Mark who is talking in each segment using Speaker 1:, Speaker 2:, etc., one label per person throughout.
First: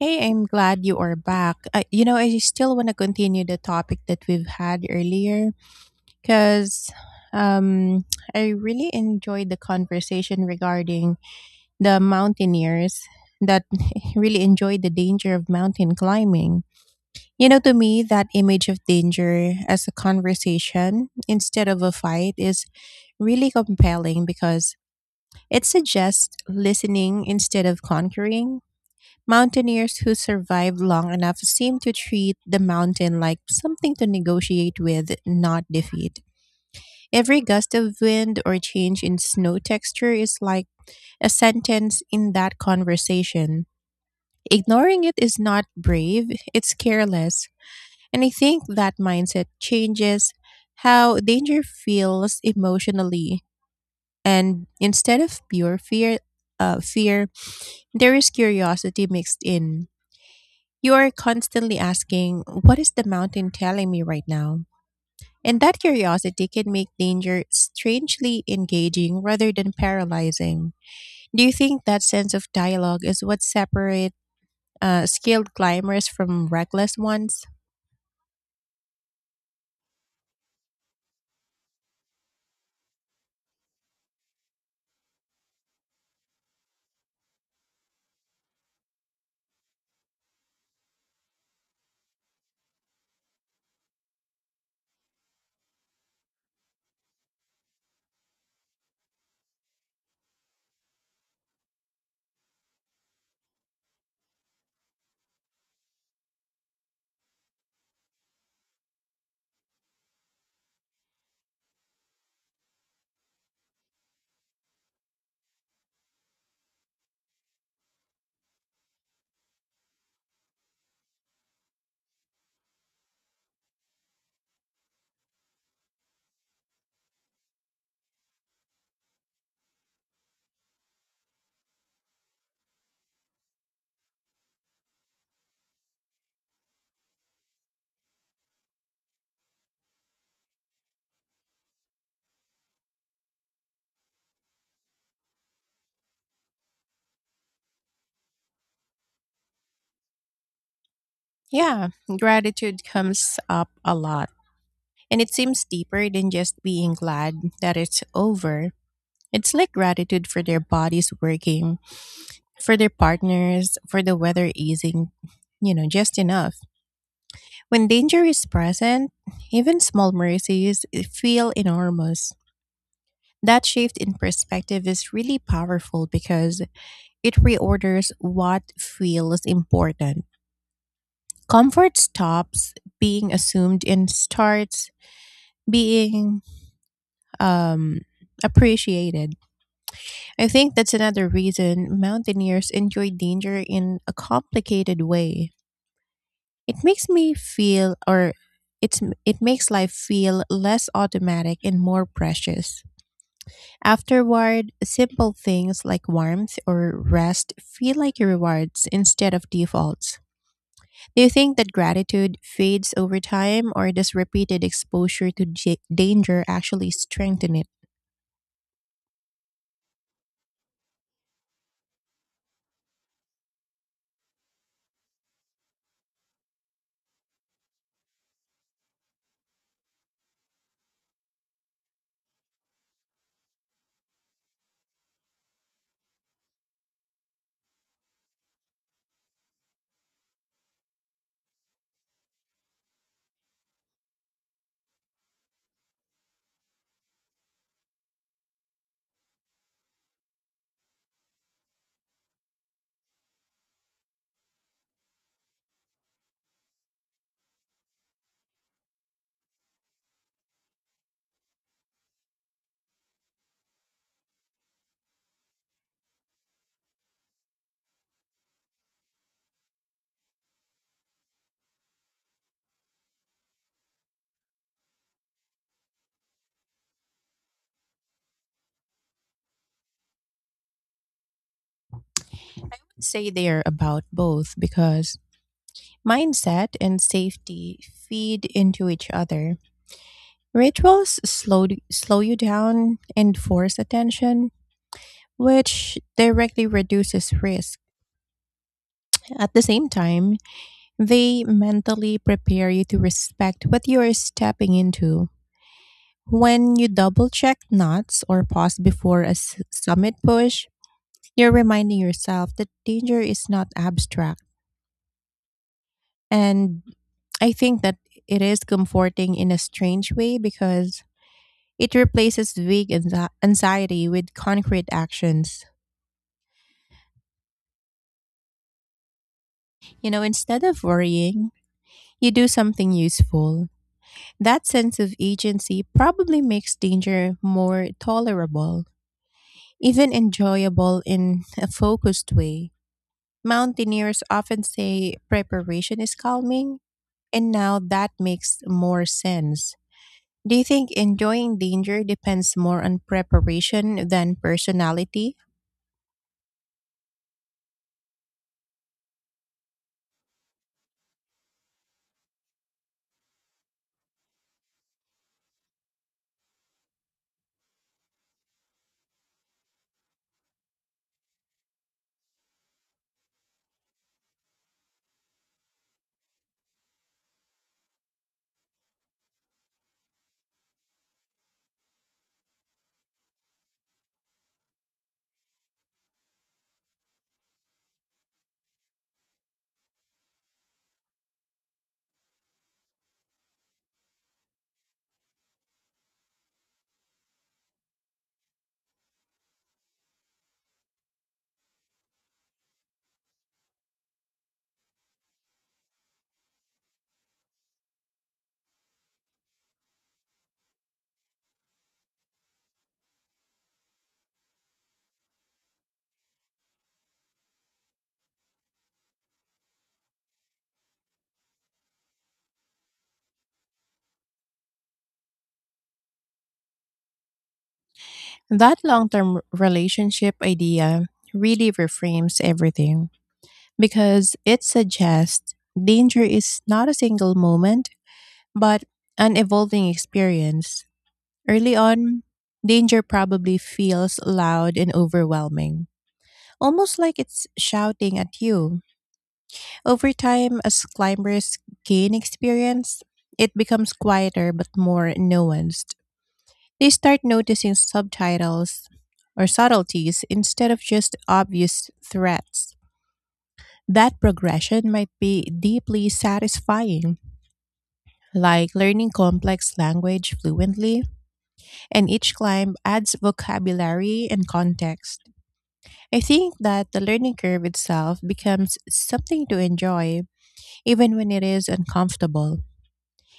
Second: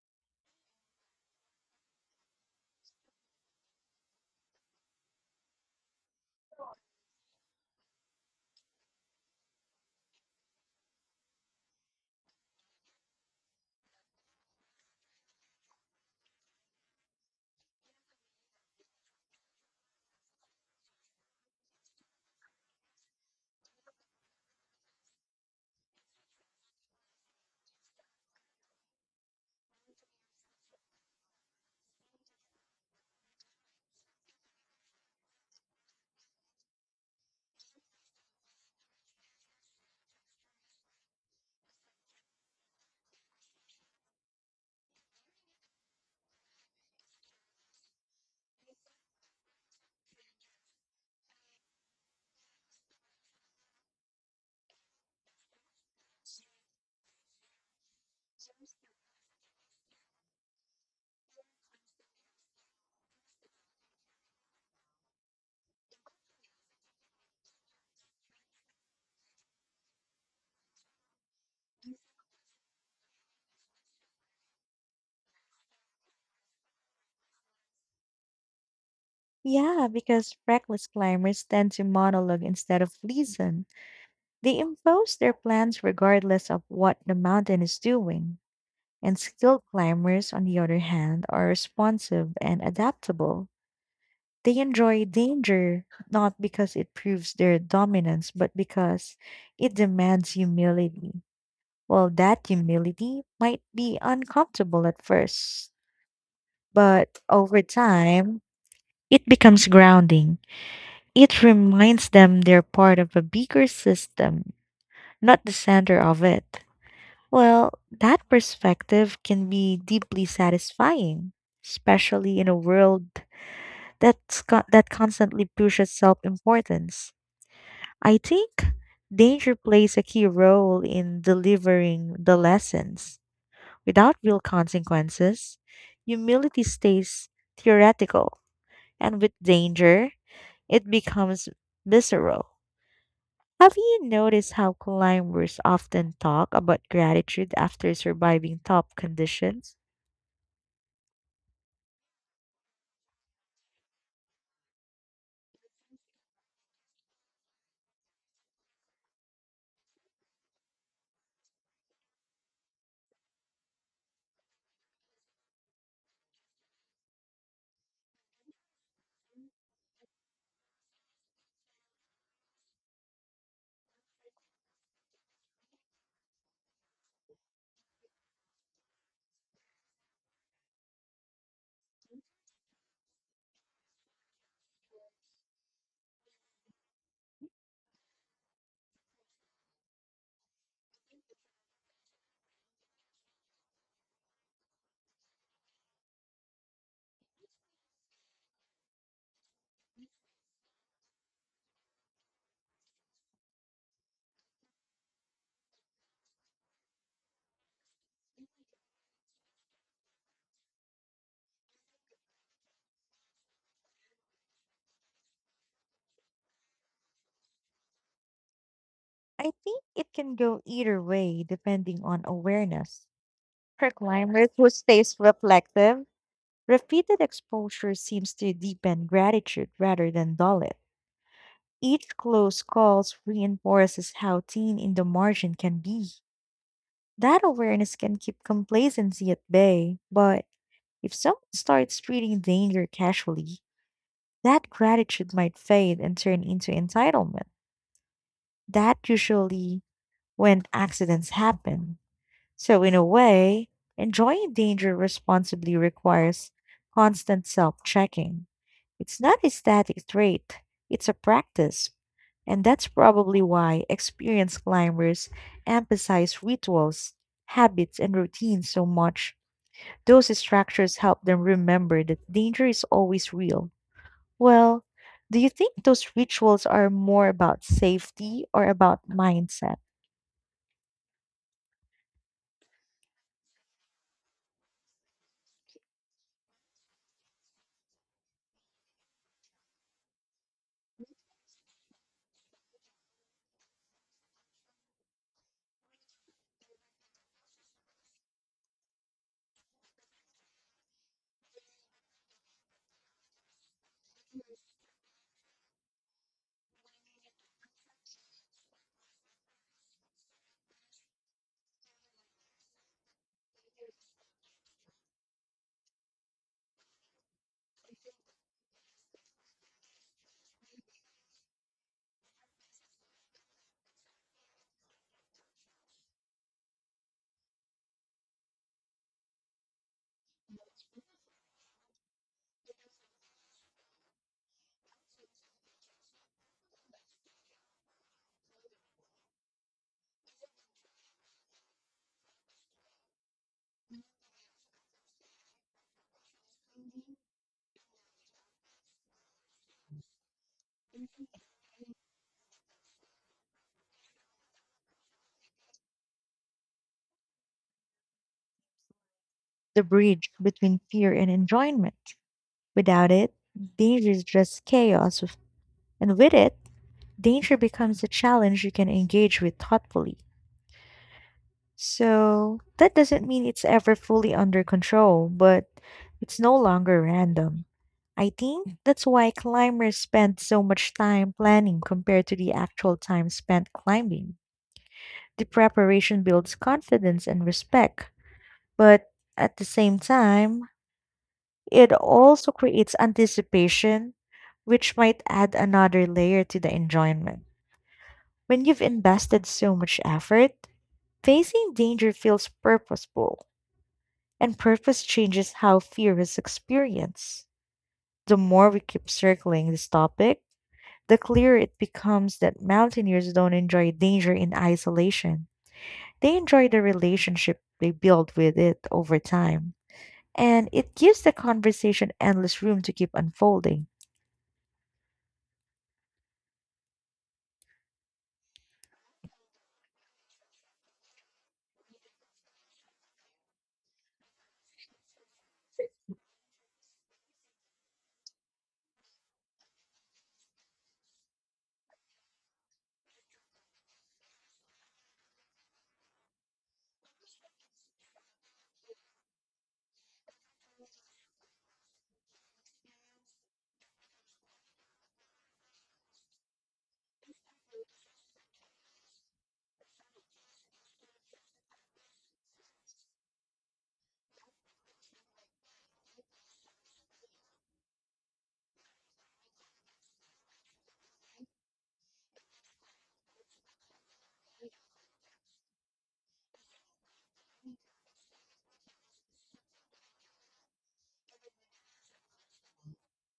Speaker 1: Hey, I'm glad you are back. I still want to continue the topic that we've had earlier because um, I really enjoyed the conversation regarding the mountaineers that really enjoyed the danger of mountain climbing. To me, that image of danger as a conversation instead of a fight is really compelling because it suggests listening instead of conquering. Mountaineers who survive long enough seem to treat the mountain like something to negotiate with, not defeat. Every gust of wind or change in snow texture is like a sentence in that conversation. Ignoring it is not brave, it's careless. And I think that mindset changes how danger feels emotionally. And instead of pure fear, uh, fear, there is curiosity mixed in. You are constantly asking, "What is the mountain telling me right now?" And that curiosity can make danger strangely engaging rather than paralyzing. Do you think that sense of dialogue is what separates skilled climbers from reckless ones?
Speaker 2: Yeah, because reckless climbers tend to monologue instead of reason. They impose their plans regardless of what the mountain is doing. And skilled climbers, on the other hand, are responsive and adaptable. They enjoy danger not because it proves their dominance, but because it demands humility. Well, that humility might be uncomfortable at first, but over time, it becomes grounding. It reminds them they're part of a bigger system, not the center of it. Well, that perspective can be deeply satisfying, especially in a world that's that constantly pushes self-importance. I think danger plays a key role in delivering the lessons. Without real consequences, humility stays theoretical, and with danger, it becomes visceral. Have you noticed how climbers often talk about gratitude after surviving tough conditions?
Speaker 1: Yeah, gratitude comes up a lot. And it seems deeper than just being glad that it's over. It's like gratitude for their bodies working, for their partners, for the weather easing, just enough. When danger is present, even small mercies feel enormous. That shift in perspective is really powerful because it reorders what feels important. Comfort stops being assumed and starts being um, appreciated. I think that's another reason mountaineers enjoy danger in a complicated way. It makes me feel or it makes life feel less automatic and more precious. Afterward, simple things like warmth or rest feel like rewards instead of defaults. Do you think that gratitude fades over time or does repeated exposure to danger actually strengthen it?
Speaker 2: I think it can go either way depending on awareness. For climbers who stays reflective, repeated exposure seems to deepen gratitude rather than dull it. Each close call reinforces how thin in the margin can be. That awareness can keep complacency at bay, but if someone starts treating danger casually, that gratitude might fade and turn into entitlement. That usually when accidents happen. So in a way, enjoying danger responsibly requires constant self-checking. It's not a static trait, it's a practice. And that's probably why experienced climbers emphasize rituals, habits, and routines so much. Those structures help them remember that danger is always real. Well, do you think those rituals are more about safety or about mindset,
Speaker 1: Say they're about both because mindset and safety feed into each other. Rituals slow you down and force attention, which directly reduces risk. At the same time, they mentally prepare you to respect what you are stepping into. When you double check knots or pause before a summit push, you're reminding yourself that danger is not abstract. And I think that it is comforting in a strange way because it replaces vague anxiety with concrete actions. Instead of worrying, you do something useful. That sense of agency probably makes danger more tolerable, even enjoyable in a focused way. Mountaineers often say preparation is calming, and now that makes more sense. Do you think enjoying danger depends more on preparation than personality?
Speaker 2: the bridge between fear and enjoyment? Without it, danger is just chaos, and with it, danger becomes a challenge you can engage with thoughtfully. So, that doesn't mean it's ever fully under control, but it's no longer random. I think that's why climbers spend so much time planning compared to the actual time spent climbing. The preparation builds confidence and respect, but at the same time, it also creates anticipation, which might add another layer to the enjoyment. When you've invested so much effort, facing danger feels purposeful, and purpose changes how fear is experienced. The more we keep circling this topic, the clearer it becomes that mountaineers don't enjoy danger in isolation. They enjoy the relationship they build with it over time, and it gives the conversation endless room to keep unfolding.
Speaker 1: That long term relationship idea really reframes everything, because it suggests danger is not a single moment, but an evolving experience. Early on, danger probably feels loud and overwhelming, almost like it's shouting at you. Over time, as climbers gain experience, it becomes quieter but more nuanced. They start noticing subtitles or subtleties instead of just obvious threats. That progression might be deeply satisfying, like learning complex language fluently, and each climb adds vocabulary and context. I think that the learning curve itself becomes something to enjoy, even when it is uncomfortable.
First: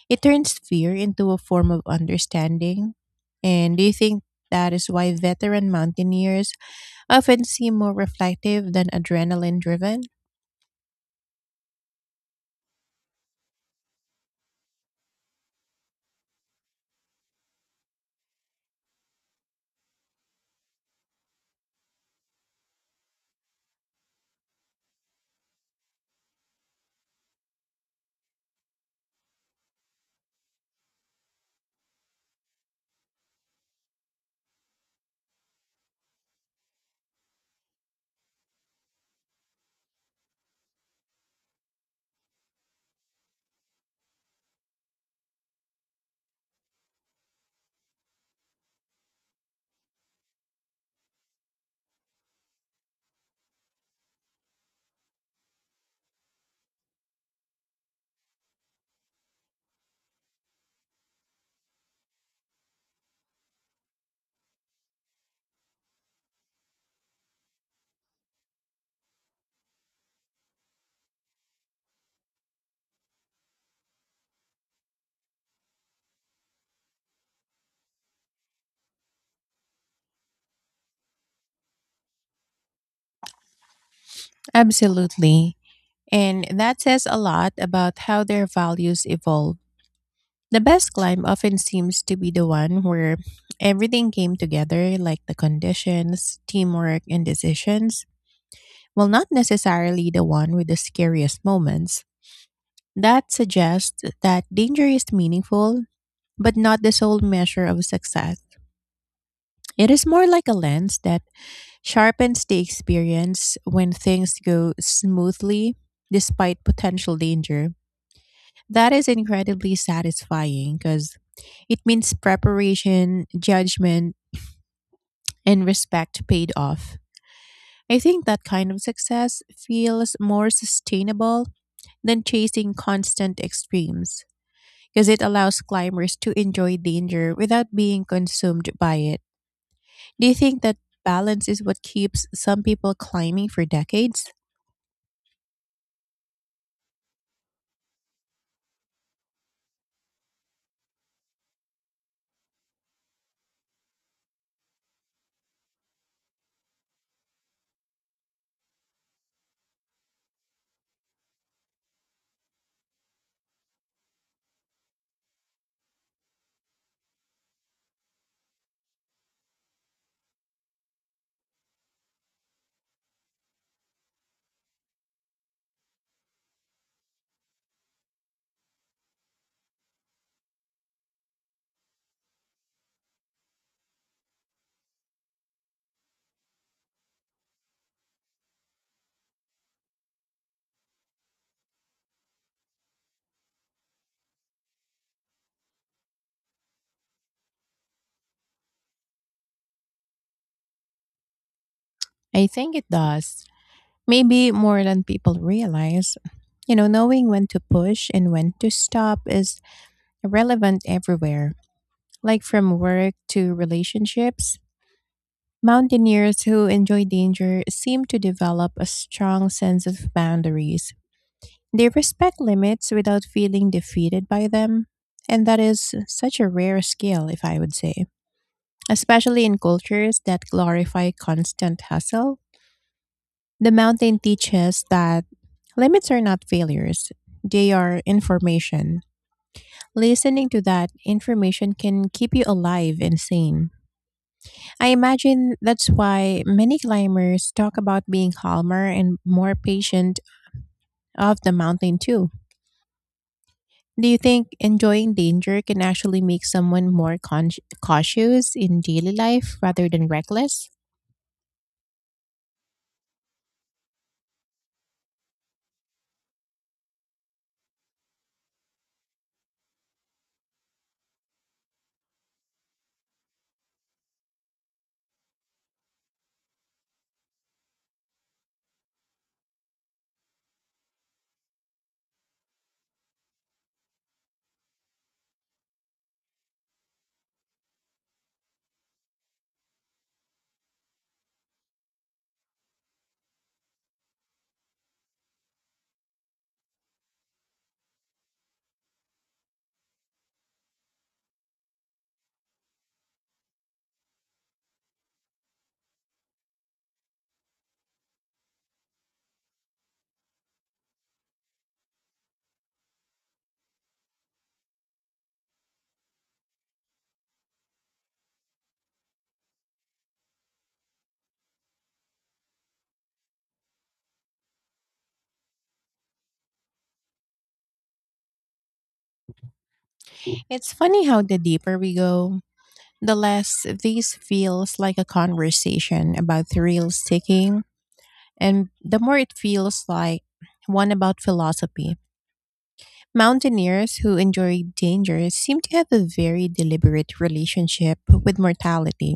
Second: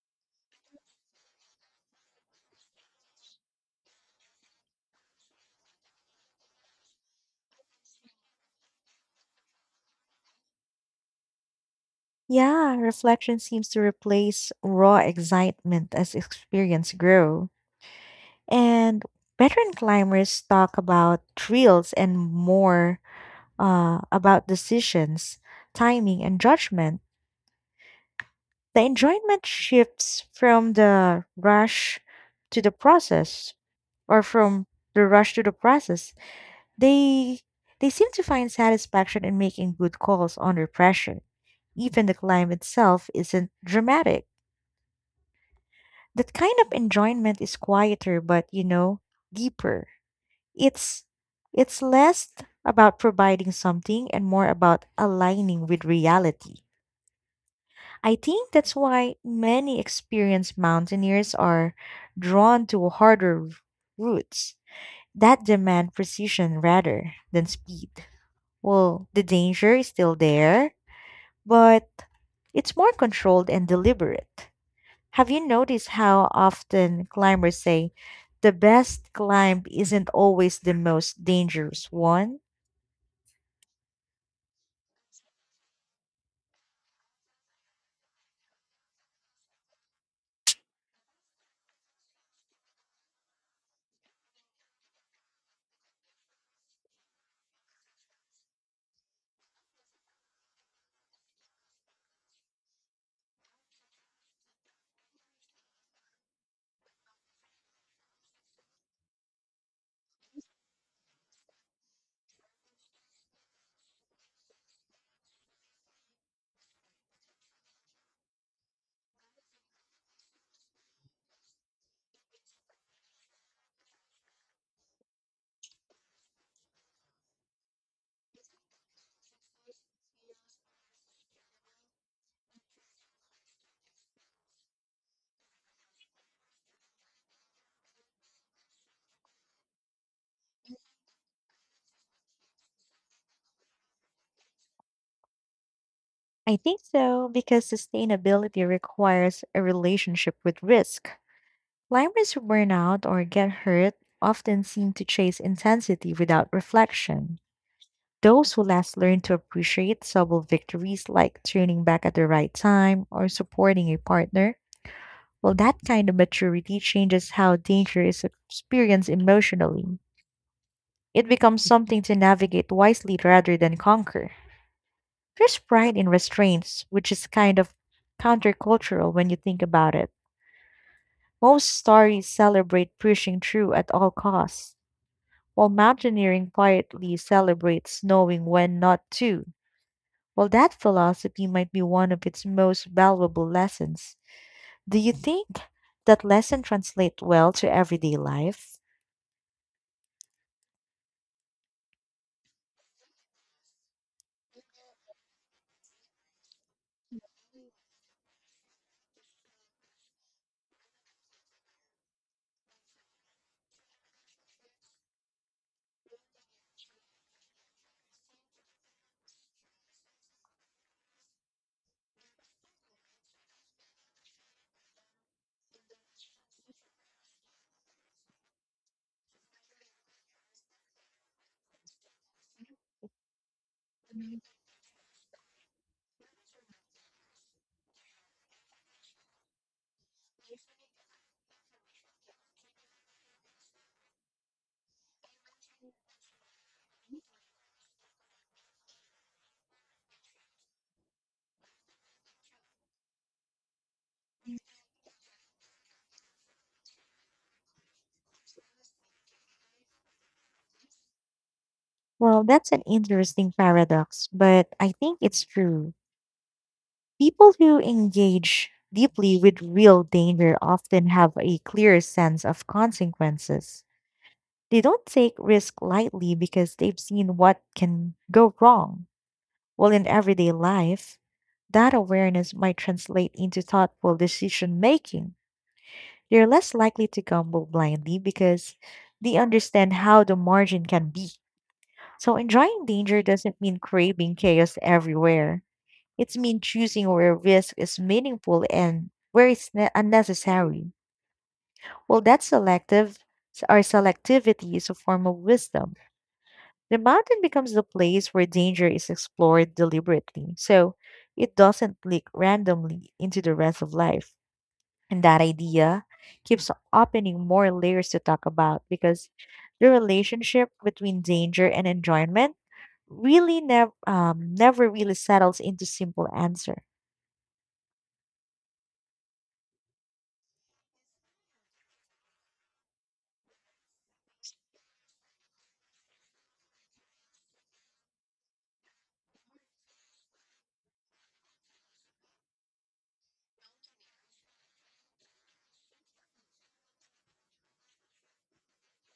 Speaker 1: It turns fear into a form of understanding. And do you think that is why veteran mountaineers often seem more reflective than adrenaline driven?
Speaker 2: Yeah, reflection seems to replace raw excitement as experience grow. And veteran climbers talk about thrills and more about decisions, timing, and judgment. The enjoyment shifts from the rush to the process, or from the rush to the process. They they seem to find satisfaction in making good calls under pressure. Even the climb itself isn't dramatic. That kind of enjoyment is quieter but, you know, deeper. It's it's less about providing something and more about aligning with reality. I think that's why many experienced mountaineers are drawn to harder routes that demand precision rather than speed. Well, the danger is still there, but it's more controlled and deliberate. Have you noticed how often climbers say the best climb isn't always the most dangerous one?
Speaker 1: Absolutely, and that says a lot about how their values evolve. The best climb often seems to be the one where everything came together, like the conditions, teamwork, and decisions, while not necessarily the one with the scariest moments. That suggests that danger is meaningful, but not the sole measure of success. It is more like a lens that sharpens the experience when things go smoothly despite potential danger. That is incredibly satisfying because it means preparation, judgment, and respect paid off. I think that kind of success feels more sustainable than chasing constant extremes because it allows climbers to enjoy danger without being consumed by it. Do you think that balance is what keeps some people climbing for decades?
Speaker 2: I think so, because sustainability requires a relationship with risk. Climbers who burn out or get hurt often seem to chase intensity without reflection. Those who last learn to appreciate subtle victories like turning back at the right time or supporting a partner, well, that kind of maturity changes how danger is experienced emotionally. It becomes something to navigate wisely rather than conquer. There's pride in restraints, which is kind of countercultural when you think about it. Most stories celebrate pushing through at all costs, while mountaineering quietly celebrates knowing when not to. Well, that philosophy might be one of its most valuable lessons. Do you think that lesson translates well to everyday life?
Speaker 1: I think it does. Maybe more than people realize. Knowing when to push and when to stop is relevant everywhere, like from work to relationships. Mountaineers who enjoy danger seem to develop a strong sense of boundaries. They respect limits without feeling defeated by them, and that is such a rare skill, if I would say, especially in cultures that glorify constant hustle. The mountain teaches that limits are not failures, they are information. Listening to that information can keep you alive and sane. I imagine that's why many climbers talk about being calmer and more patient of the mountain too. Do you think enjoying danger can actually make someone more cautious in daily life rather than reckless?
Speaker 2: Well, that's an interesting paradox, but I think it's true. People who engage deeply with real danger often have a clear sense of consequences. They don't take risk lightly because they've seen what can go wrong. Well, in everyday life, that awareness might translate into thoughtful decision making. They're less likely to gamble blindly because they understand how the margin can be. So enjoying danger doesn't mean craving chaos everywhere. It's mean choosing where risk is meaningful and where it's unnecessary. Well, that selective our selectivity is a form of wisdom. The mountain becomes the place where danger is explored deliberately. So it doesn't leak randomly into the rest of life. And that idea keeps opening more layers to talk about because the relationship between danger and enjoyment really never never really settles into simple answer.
Speaker 1: It's funny how the deeper we go, the less this feels like a conversation about thrill seeking, and the more it feels like one about philosophy. Mountaineers who enjoy danger seem to have a very deliberate relationship with mortality.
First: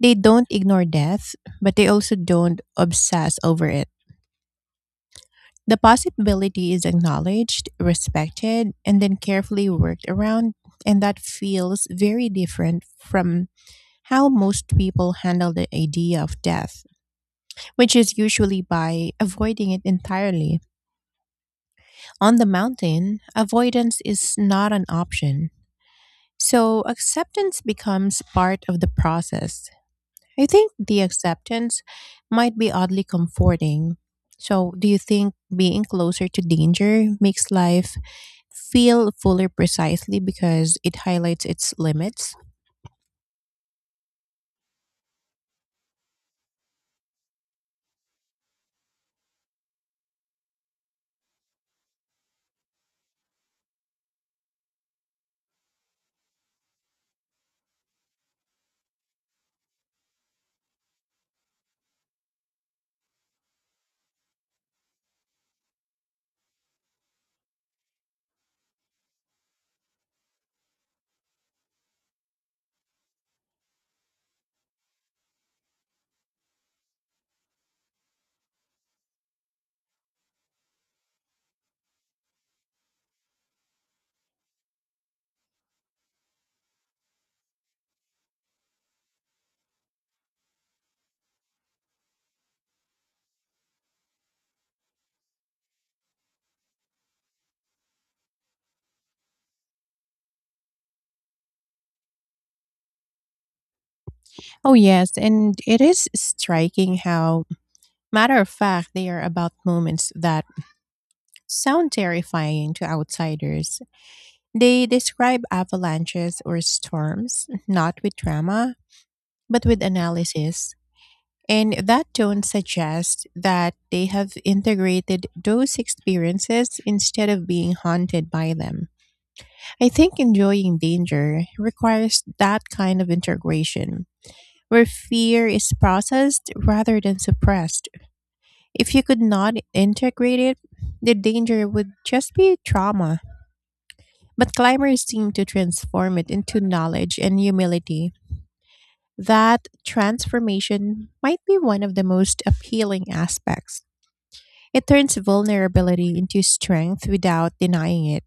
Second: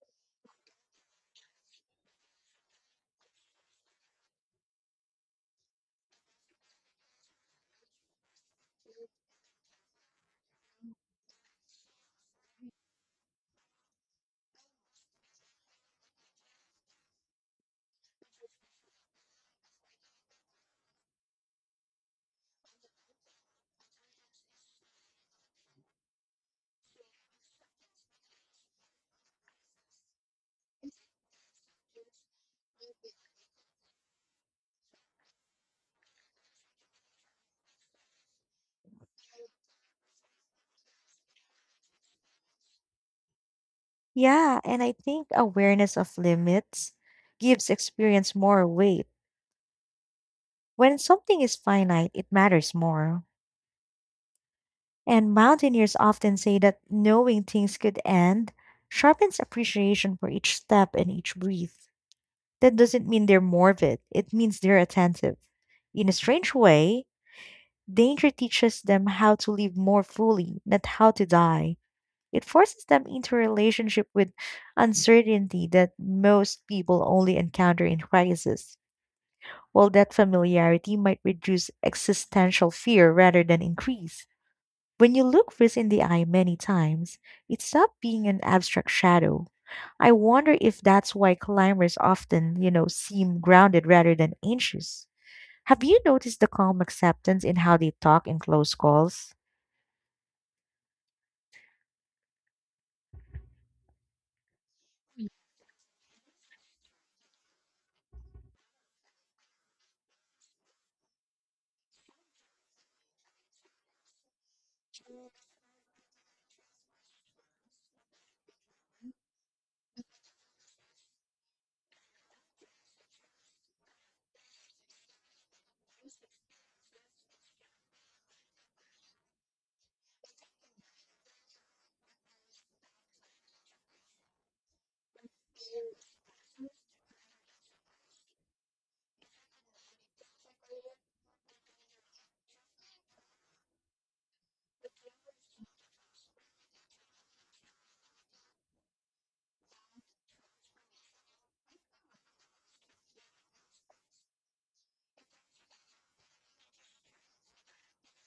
Speaker 1: They don't ignore death, but they also don't obsess over it. The possibility is acknowledged, respected, and then carefully worked around, and that feels very different from how most people handle the idea of death, which is usually by avoiding it entirely. On the mountain, avoidance is not an option. So acceptance becomes part of the process. I think the acceptance might be oddly comforting. So, do you think being closer to danger makes life feel fuller precisely because it highlights its limits?
Speaker 2: Yeah, and I think awareness of limits gives experience more weight. When something is finite, it matters more. And mountaineers often say that knowing things could end sharpens appreciation for each step and each breath. That doesn't mean they're morbid, it means they're attentive. In a strange way, danger teaches them how to live more fully, not how to die. It forces them into a relationship with uncertainty that most people only encounter in crisis. While that familiarity might reduce existential fear rather than increase, when you look risk in the eye many times, it stops being an abstract shadow. I wonder if that's why climbers often, you know, seem grounded rather than anxious. Have you noticed the calm acceptance in how they talk in close calls?
Speaker 1: Oh, yes. And it is striking how matter of fact they are about moments that sound terrifying to outsiders. They describe avalanches or storms, not with drama, but with analysis. And that tone suggests that they have integrated those experiences instead of being haunted by them. I think enjoying danger requires that kind of integration, where fear is processed rather than suppressed. If you could not integrate it, the danger would just be trauma. But climbers seem to transform it into knowledge and humility. That transformation might be one of the most appealing aspects. It turns vulnerability into strength without denying it.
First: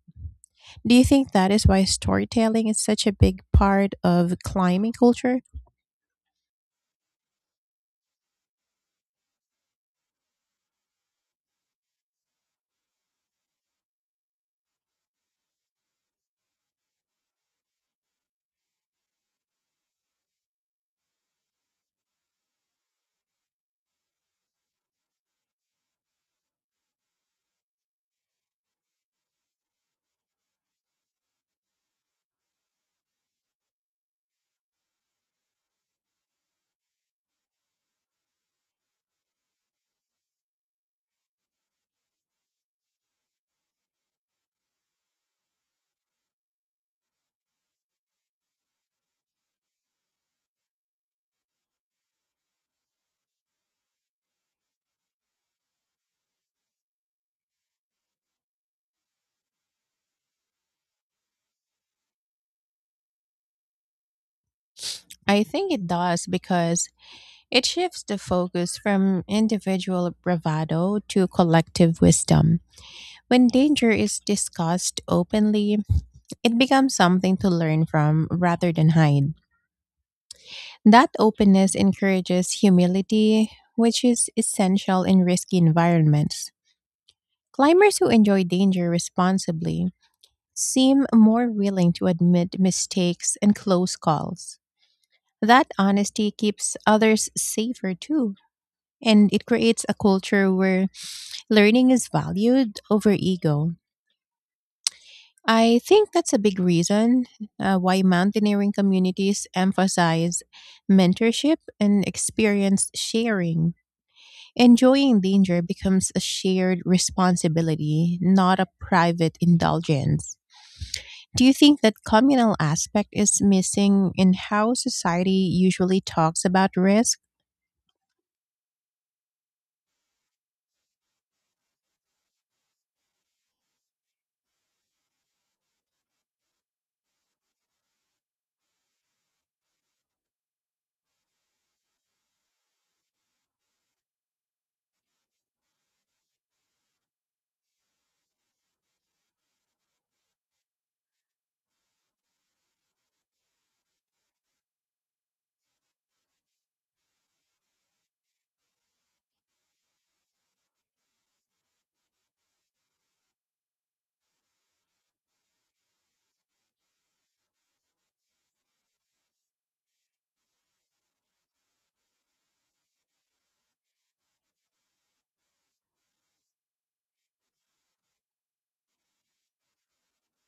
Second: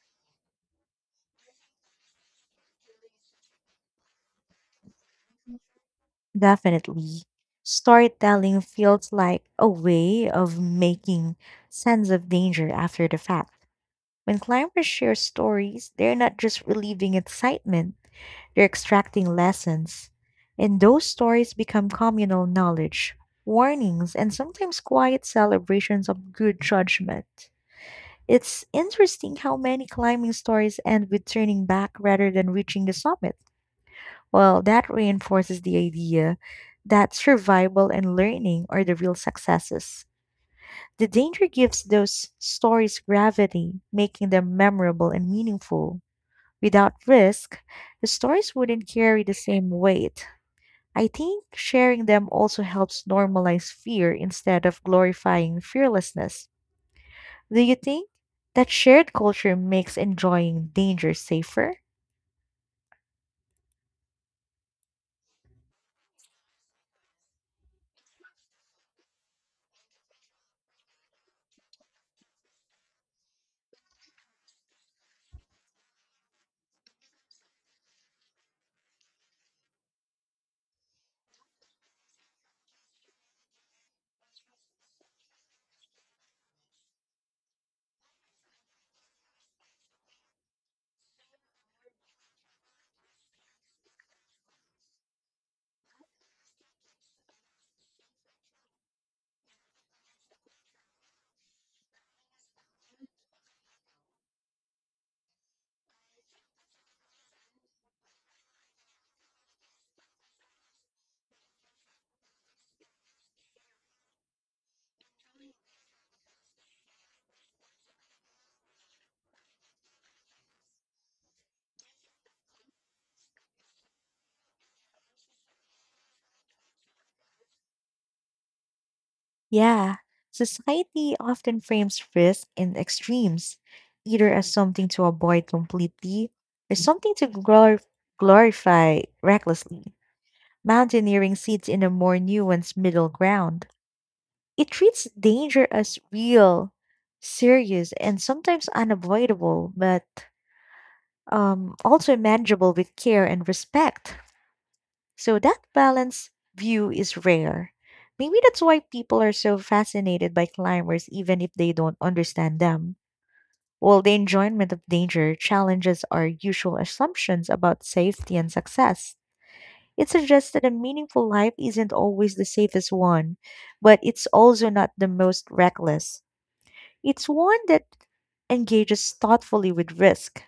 Speaker 1: Do you think that is why storytelling is such a big part of climbing culture?
Speaker 2: Definitely. Storytelling feels like a way of making sense of danger after the fact. When climbers share stories, they're not just relieving excitement, they're extracting lessons. And those stories become communal knowledge, warnings, and sometimes quiet celebrations of good judgment. It's interesting how many climbing stories end with turning back rather than reaching the summit. Well, that reinforces the idea that survival and learning are the real successes. The danger gives those stories gravity, making them memorable and meaningful. Without risk, the stories wouldn't carry the same weight. I think sharing them also helps normalize fear instead of glorifying fearlessness. Do you think that shared culture makes enjoying danger safer?
Speaker 1: I think it does because it shifts the focus from individual bravado to collective wisdom. When danger is discussed openly, it becomes something to learn from rather than hide. That openness encourages humility, which is essential in risky environments. Climbers who enjoy danger responsibly seem more willing to admit mistakes and close calls. That honesty keeps others safer too, and it creates a culture where learning is valued over ego. I think that's a big reason why mountaineering communities emphasize mentorship and experience sharing. Enjoying danger becomes a shared responsibility, not a private indulgence. Do you think that communal aspect is missing in how society usually talks about risk?
Speaker 2: Yeah, society often frames risk and extremes either as something to avoid completely or something to glorify recklessly. Mountaineering sits in a more nuanced middle ground. It treats danger as real, serious, and sometimes unavoidable, but also manageable with care and respect. So that balanced view is rare. Maybe that's why people are so fascinated by climbers, even if they don't understand them. While the enjoyment of danger challenges our usual assumptions about safety and success. It suggests that a meaningful life isn't always the safest one, but it's also not the most reckless. It's one that engages thoughtfully with risk.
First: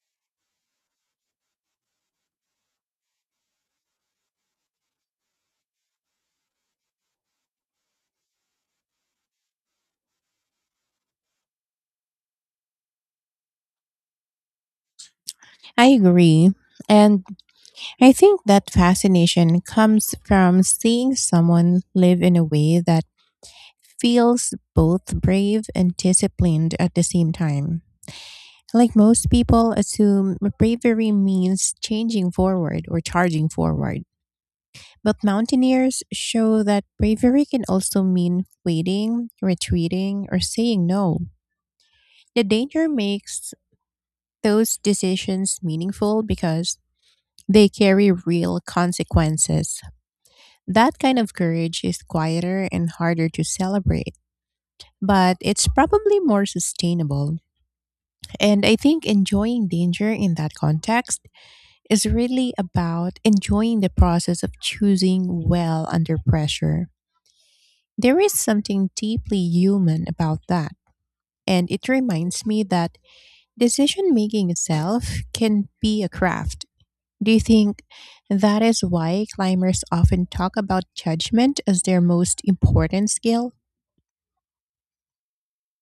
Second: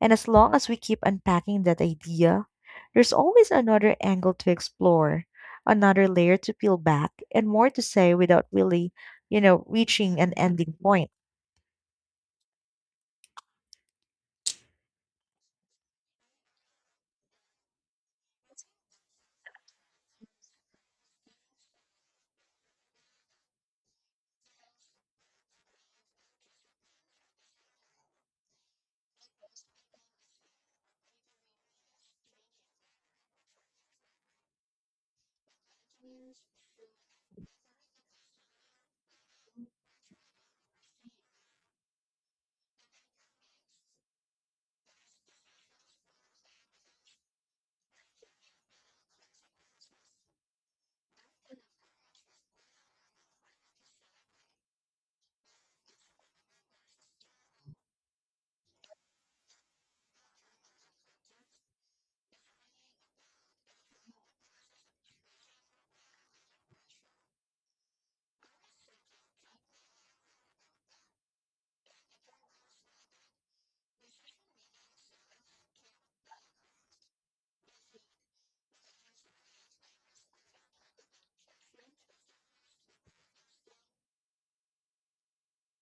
Speaker 2: And as long as we keep unpacking that idea, there's always another angle to explore, another layer to peel back, and more to say without really, you know, reaching an ending point.
Speaker 1: I agree. And I think that fascination comes from seeing someone live in a way that feels both brave and disciplined at the same time. Like most people assume bravery means changing forward or charging forward. But mountaineers show that bravery can also mean waiting, retreating, or saying no. The danger makes those decisions meaningful because they carry real consequences. That kind of courage is quieter and harder to celebrate, but it's probably more sustainable. And I think enjoying danger in that context is really about enjoying the process of choosing well under pressure. There is something deeply human about that. And it reminds me that decision making itself can be a craft. Do you think that is why climbers often talk about judgment as their most important skill?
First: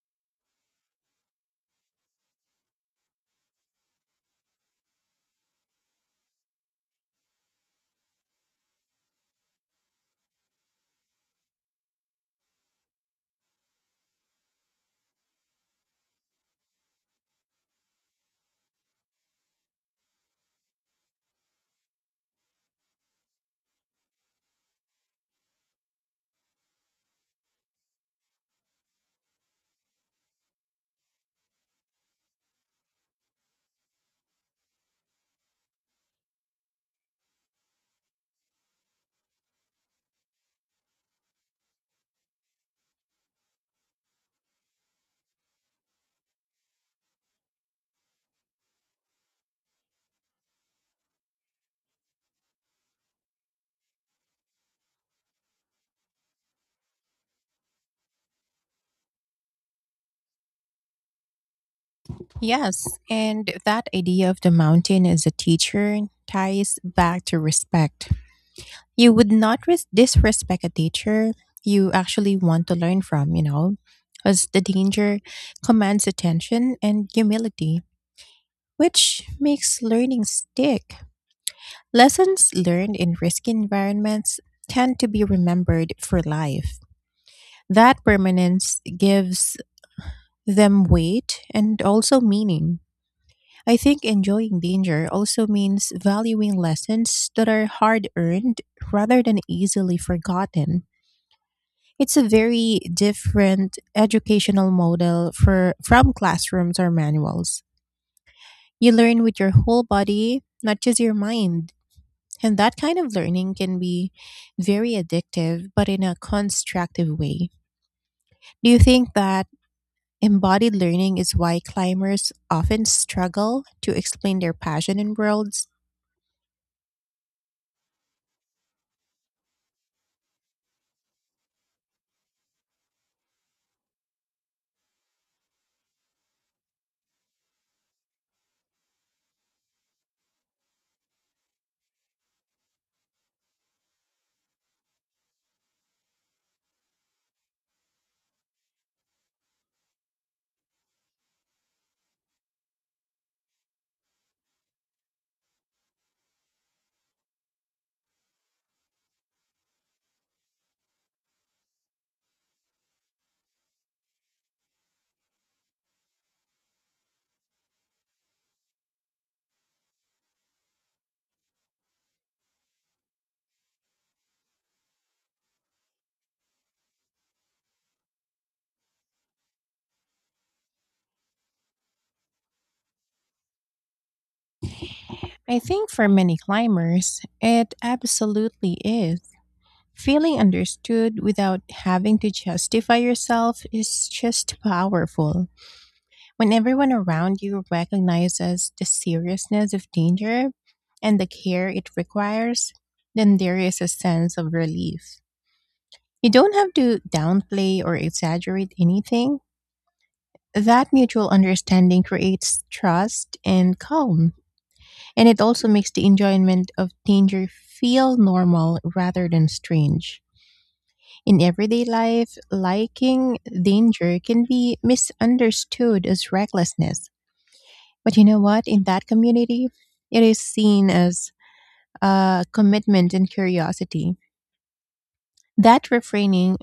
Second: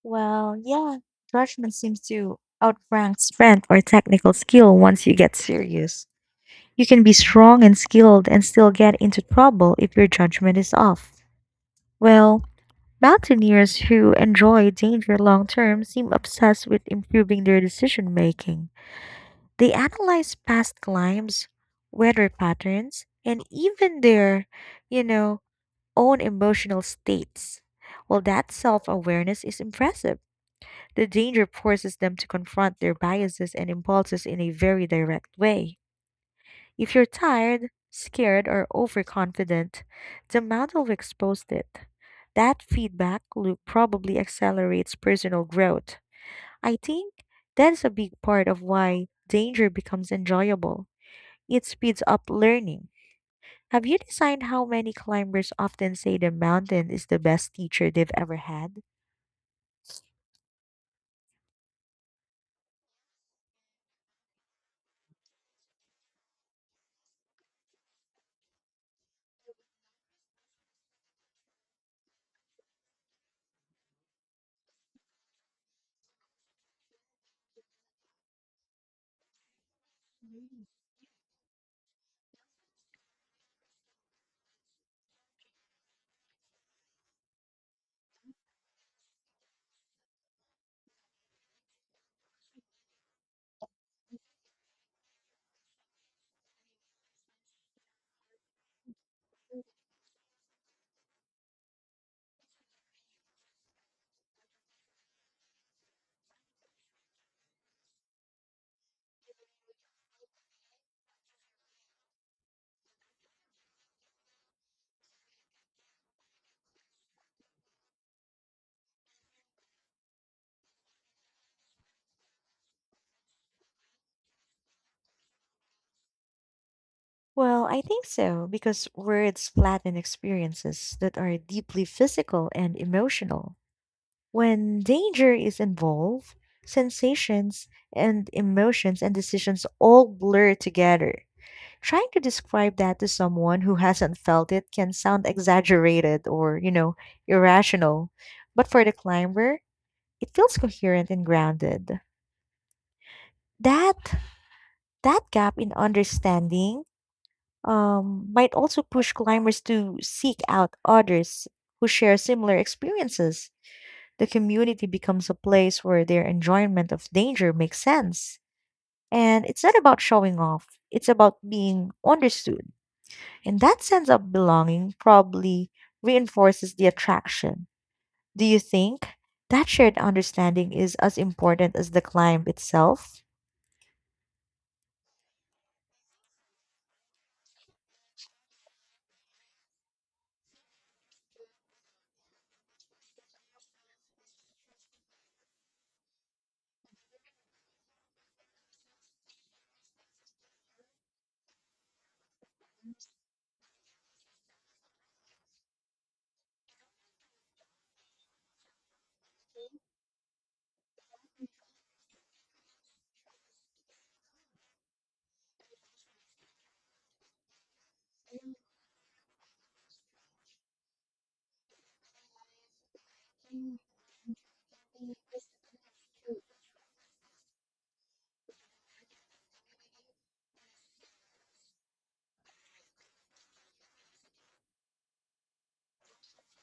Speaker 2: Well, yeah, judgment seems to outrank strength or technical skill once you get serious. You can be strong and skilled and still get into trouble if your judgment is off. Well, mountaineers who enjoy danger long term seem obsessed with improving their decision making. They analyze past climbs, weather patterns, and even their, you know, own emotional states. Well, that self awareness is impressive. The danger forces them to confront their biases and impulses in a very direct way. If you're tired, scared, or overconfident, the model will expose it. That feedback loop probably accelerates personal growth. I think that is a big part of why danger becomes enjoyable. It speeds up learning. Have you designed how many climbers often say the mountain is the best teacher they've ever had?
Speaker 1: Yes, and that idea of the mountain as a teacher ties back to respect. You would not disrespect a teacher you actually want to learn from, as the danger commands attention and humility, which makes learning stick. Lessons learned in risky environments tend to be remembered for life. That permanence gives them weight and also meaning. I think enjoying danger also means valuing lessons that are hard earned rather than easily forgotten. It's a very different educational model for from classrooms or manuals. You learn with your whole body, not just your mind. And that kind of learning can be very addictive, but in a constructive way. Do you think that Embodied learning is why climbers often struggle to explain their passion in worlds?
Speaker 2: Well, I think so, because words flatten experiences that are deeply physical and emotional. When danger is involved, sensations and emotions and decisions all blur together. Trying to describe that to someone who hasn't felt it can sound exaggerated or, you know, irrational. But for the climber, it feels coherent and grounded. That that gap in understanding might also push climbers to seek out others who share similar experiences. The community becomes a place where their enjoyment of danger makes sense. And it's not about showing off, it's about being understood. And that sense of belonging probably reinforces the attraction. Do you think that shared understanding is as important as the climb itself?
Speaker 1: I think for many climbers, it absolutely is. Feeling understood without having to justify yourself is just powerful. When everyone around you recognizes the seriousness of danger and the care it requires, then there is a sense of relief. You don't have to downplay or exaggerate anything. That mutual understanding creates trust and calm, and it also makes the enjoyment of danger feel normal rather than strange. In everyday life, liking danger can be misunderstood as recklessness. But you know what? In that community, it is seen as a commitment and curiosity. That refraining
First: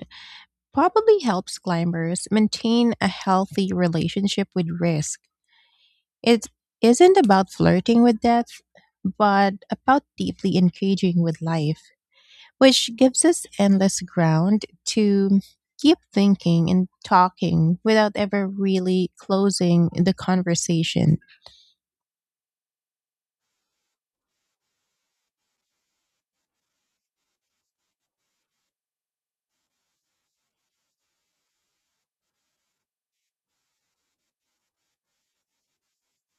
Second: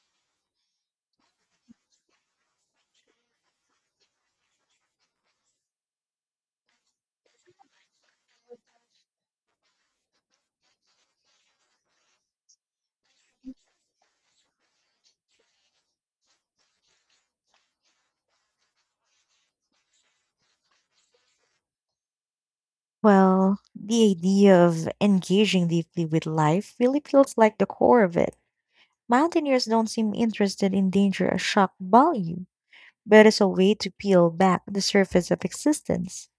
Speaker 1: probably helps climbers maintain a healthy relationship with risk. It isn't about flirting with death but about deeply engaging with life, which gives us endless ground to keep thinking and talking without ever really closing the conversation.
Speaker 2: Well, the idea of engaging deeply with life really feels like the core of it. Mountaineers don't seem interested in danger or shock value, but as a way to peel back the surface of existence.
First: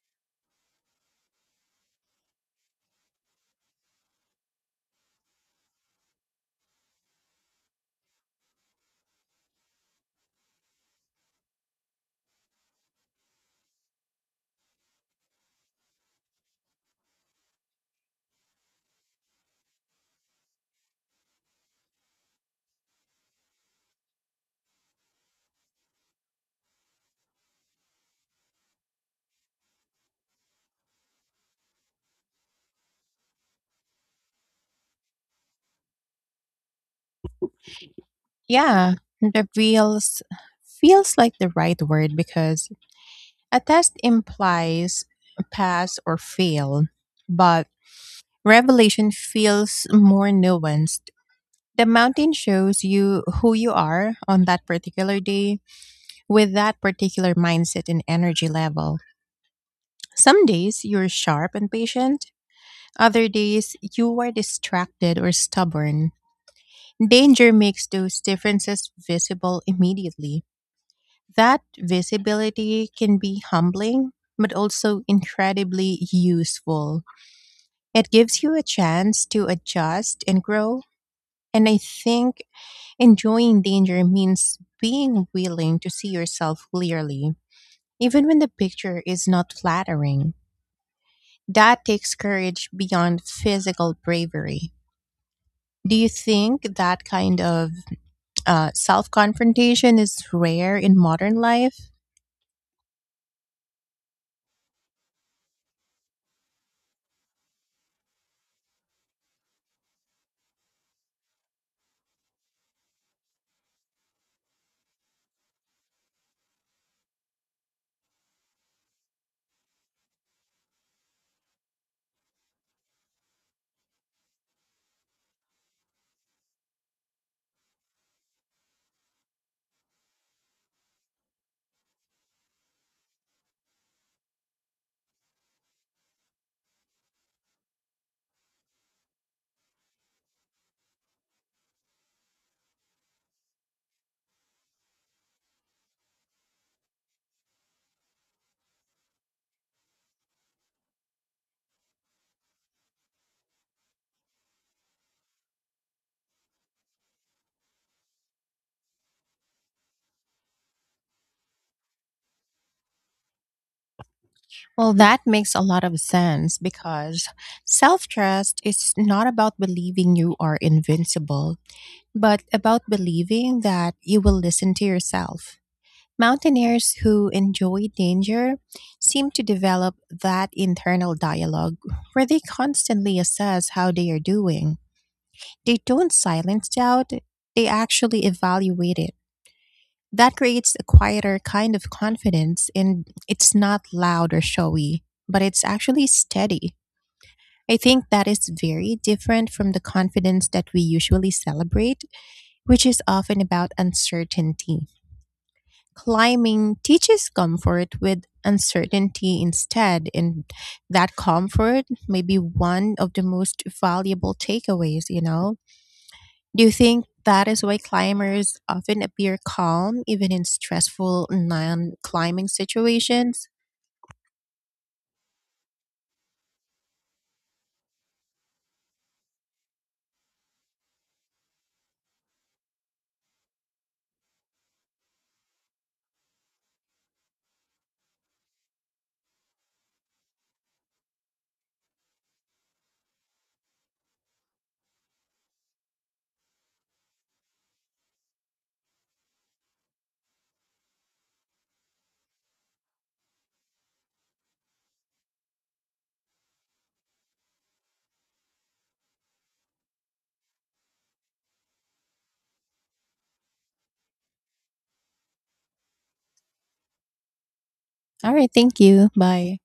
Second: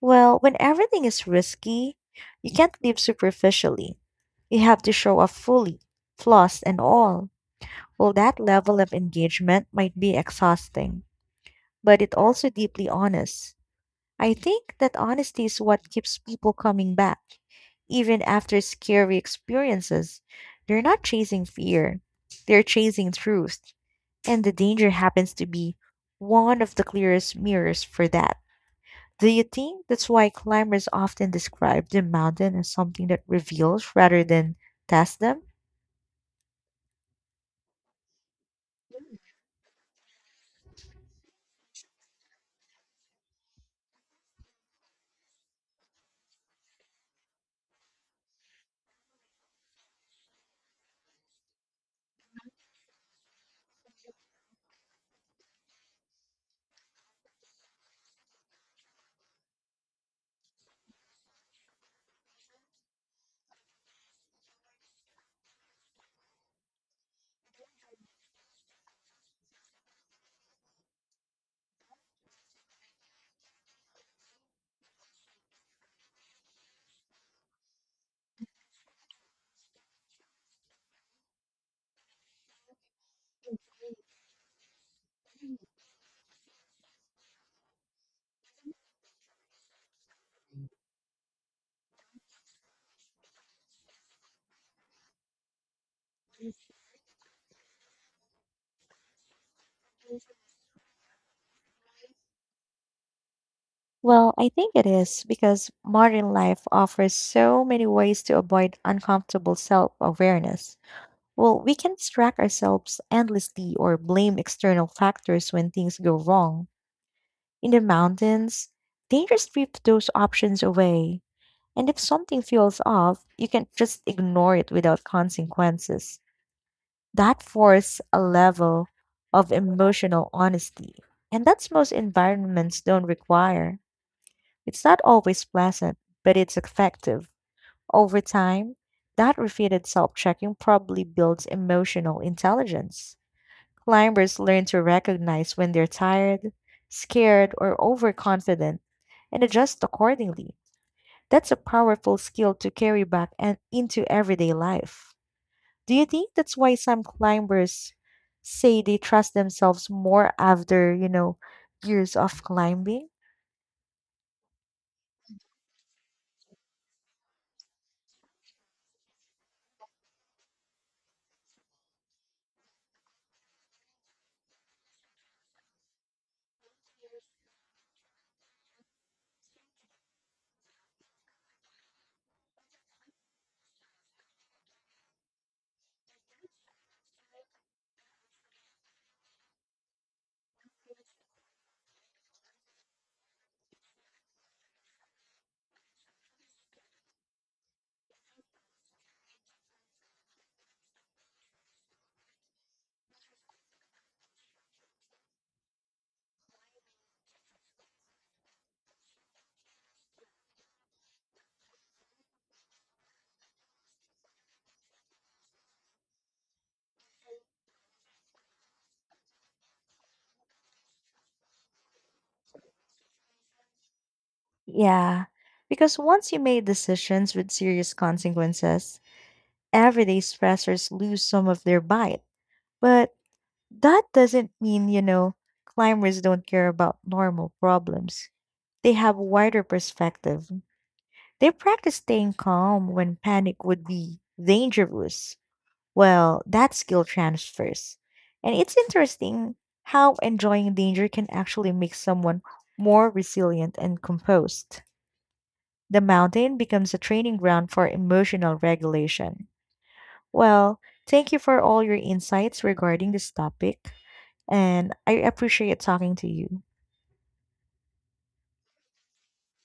Speaker 2: Well, when everything is risky, you can't live superficially. You have to show up fully, flaws and all. Well, that level of engagement might be exhausting, but it also deeply honest. I think that honesty is what keeps people coming back, even after scary experiences. They're not chasing fear, they're chasing truth. And the danger happens to be one of the clearest mirrors for that. Do you think that's why climbers often describe the mountain as something that reveals rather than tests them?
Speaker 1: Yeah, the reels feels like the right word because a test implies pass or fail, but revelation feels more nuanced. The mountain shows you who you are on that particular day with that particular mindset and energy level. Some days you're sharp and patient, other days you are distracted or stubborn. Danger makes those differences visible immediately. That visibility can be humbling, but also incredibly useful. It gives you a chance to adjust and grow. And I think enjoying danger means being willing to see yourself clearly even when the picture is not flattering. That takes courage beyond physical bravery. Do you think that kind of self confrontation is rare in modern life?
Speaker 2: Well, I think it is because modern life offers so many ways to avoid uncomfortable self awareness. Well, we can distract ourselves endlessly or blame external factors when things go wrong. In the mountains, they just strip those options away. And if something feels off, you can just ignore it without consequences. That forces a level of emotional honesty. And that's most environments don't require. It's not always pleasant, but it's effective. Over time, that repeated self checking probably builds emotional intelligence. Climbers learn to recognize when they're tired, scared, or overconfident and adjust accordingly. That's a powerful skill to carry back and into everyday life. Do you think that's why some climbers say they trust themselves more after, you know, years of climbing?
Speaker 1: Well, that makes a lot of sense because self trust is not about believing you are invincible, but about believing that you will listen to yourself. Mountaineers who enjoy danger seem to develop that internal dialogue where they constantly assess how they are doing. They don't silence doubt, they actually evaluate it. That creates a quieter kind of confidence, and it's not loud or showy, but it's actually steady. I think that is very different from the confidence that we usually celebrate, which is often about uncertainty. Climbing teaches comfort with uncertainty instead, and that comfort may be one of the most valuable takeaways, you know? Do you think that is why climbers often appear calm even in stressful non climbing situations?
Speaker 2: Yeah, because once you made decisions with serious consequences, everyday stressors lose some of their bite. But that doesn't mean, you know, climbers don't care about normal problems. They have wider perspective. They practice staying calm when panic would be dangerous. Well, that skill transfers. And it's interesting how enjoying danger can actually make someone more resilient and composed. The mountain becomes a training ground for emotional regulation. Well, thank you for all your insights regarding this topic and I appreciate talking to you.
Speaker 1: All right, thank you. Bye.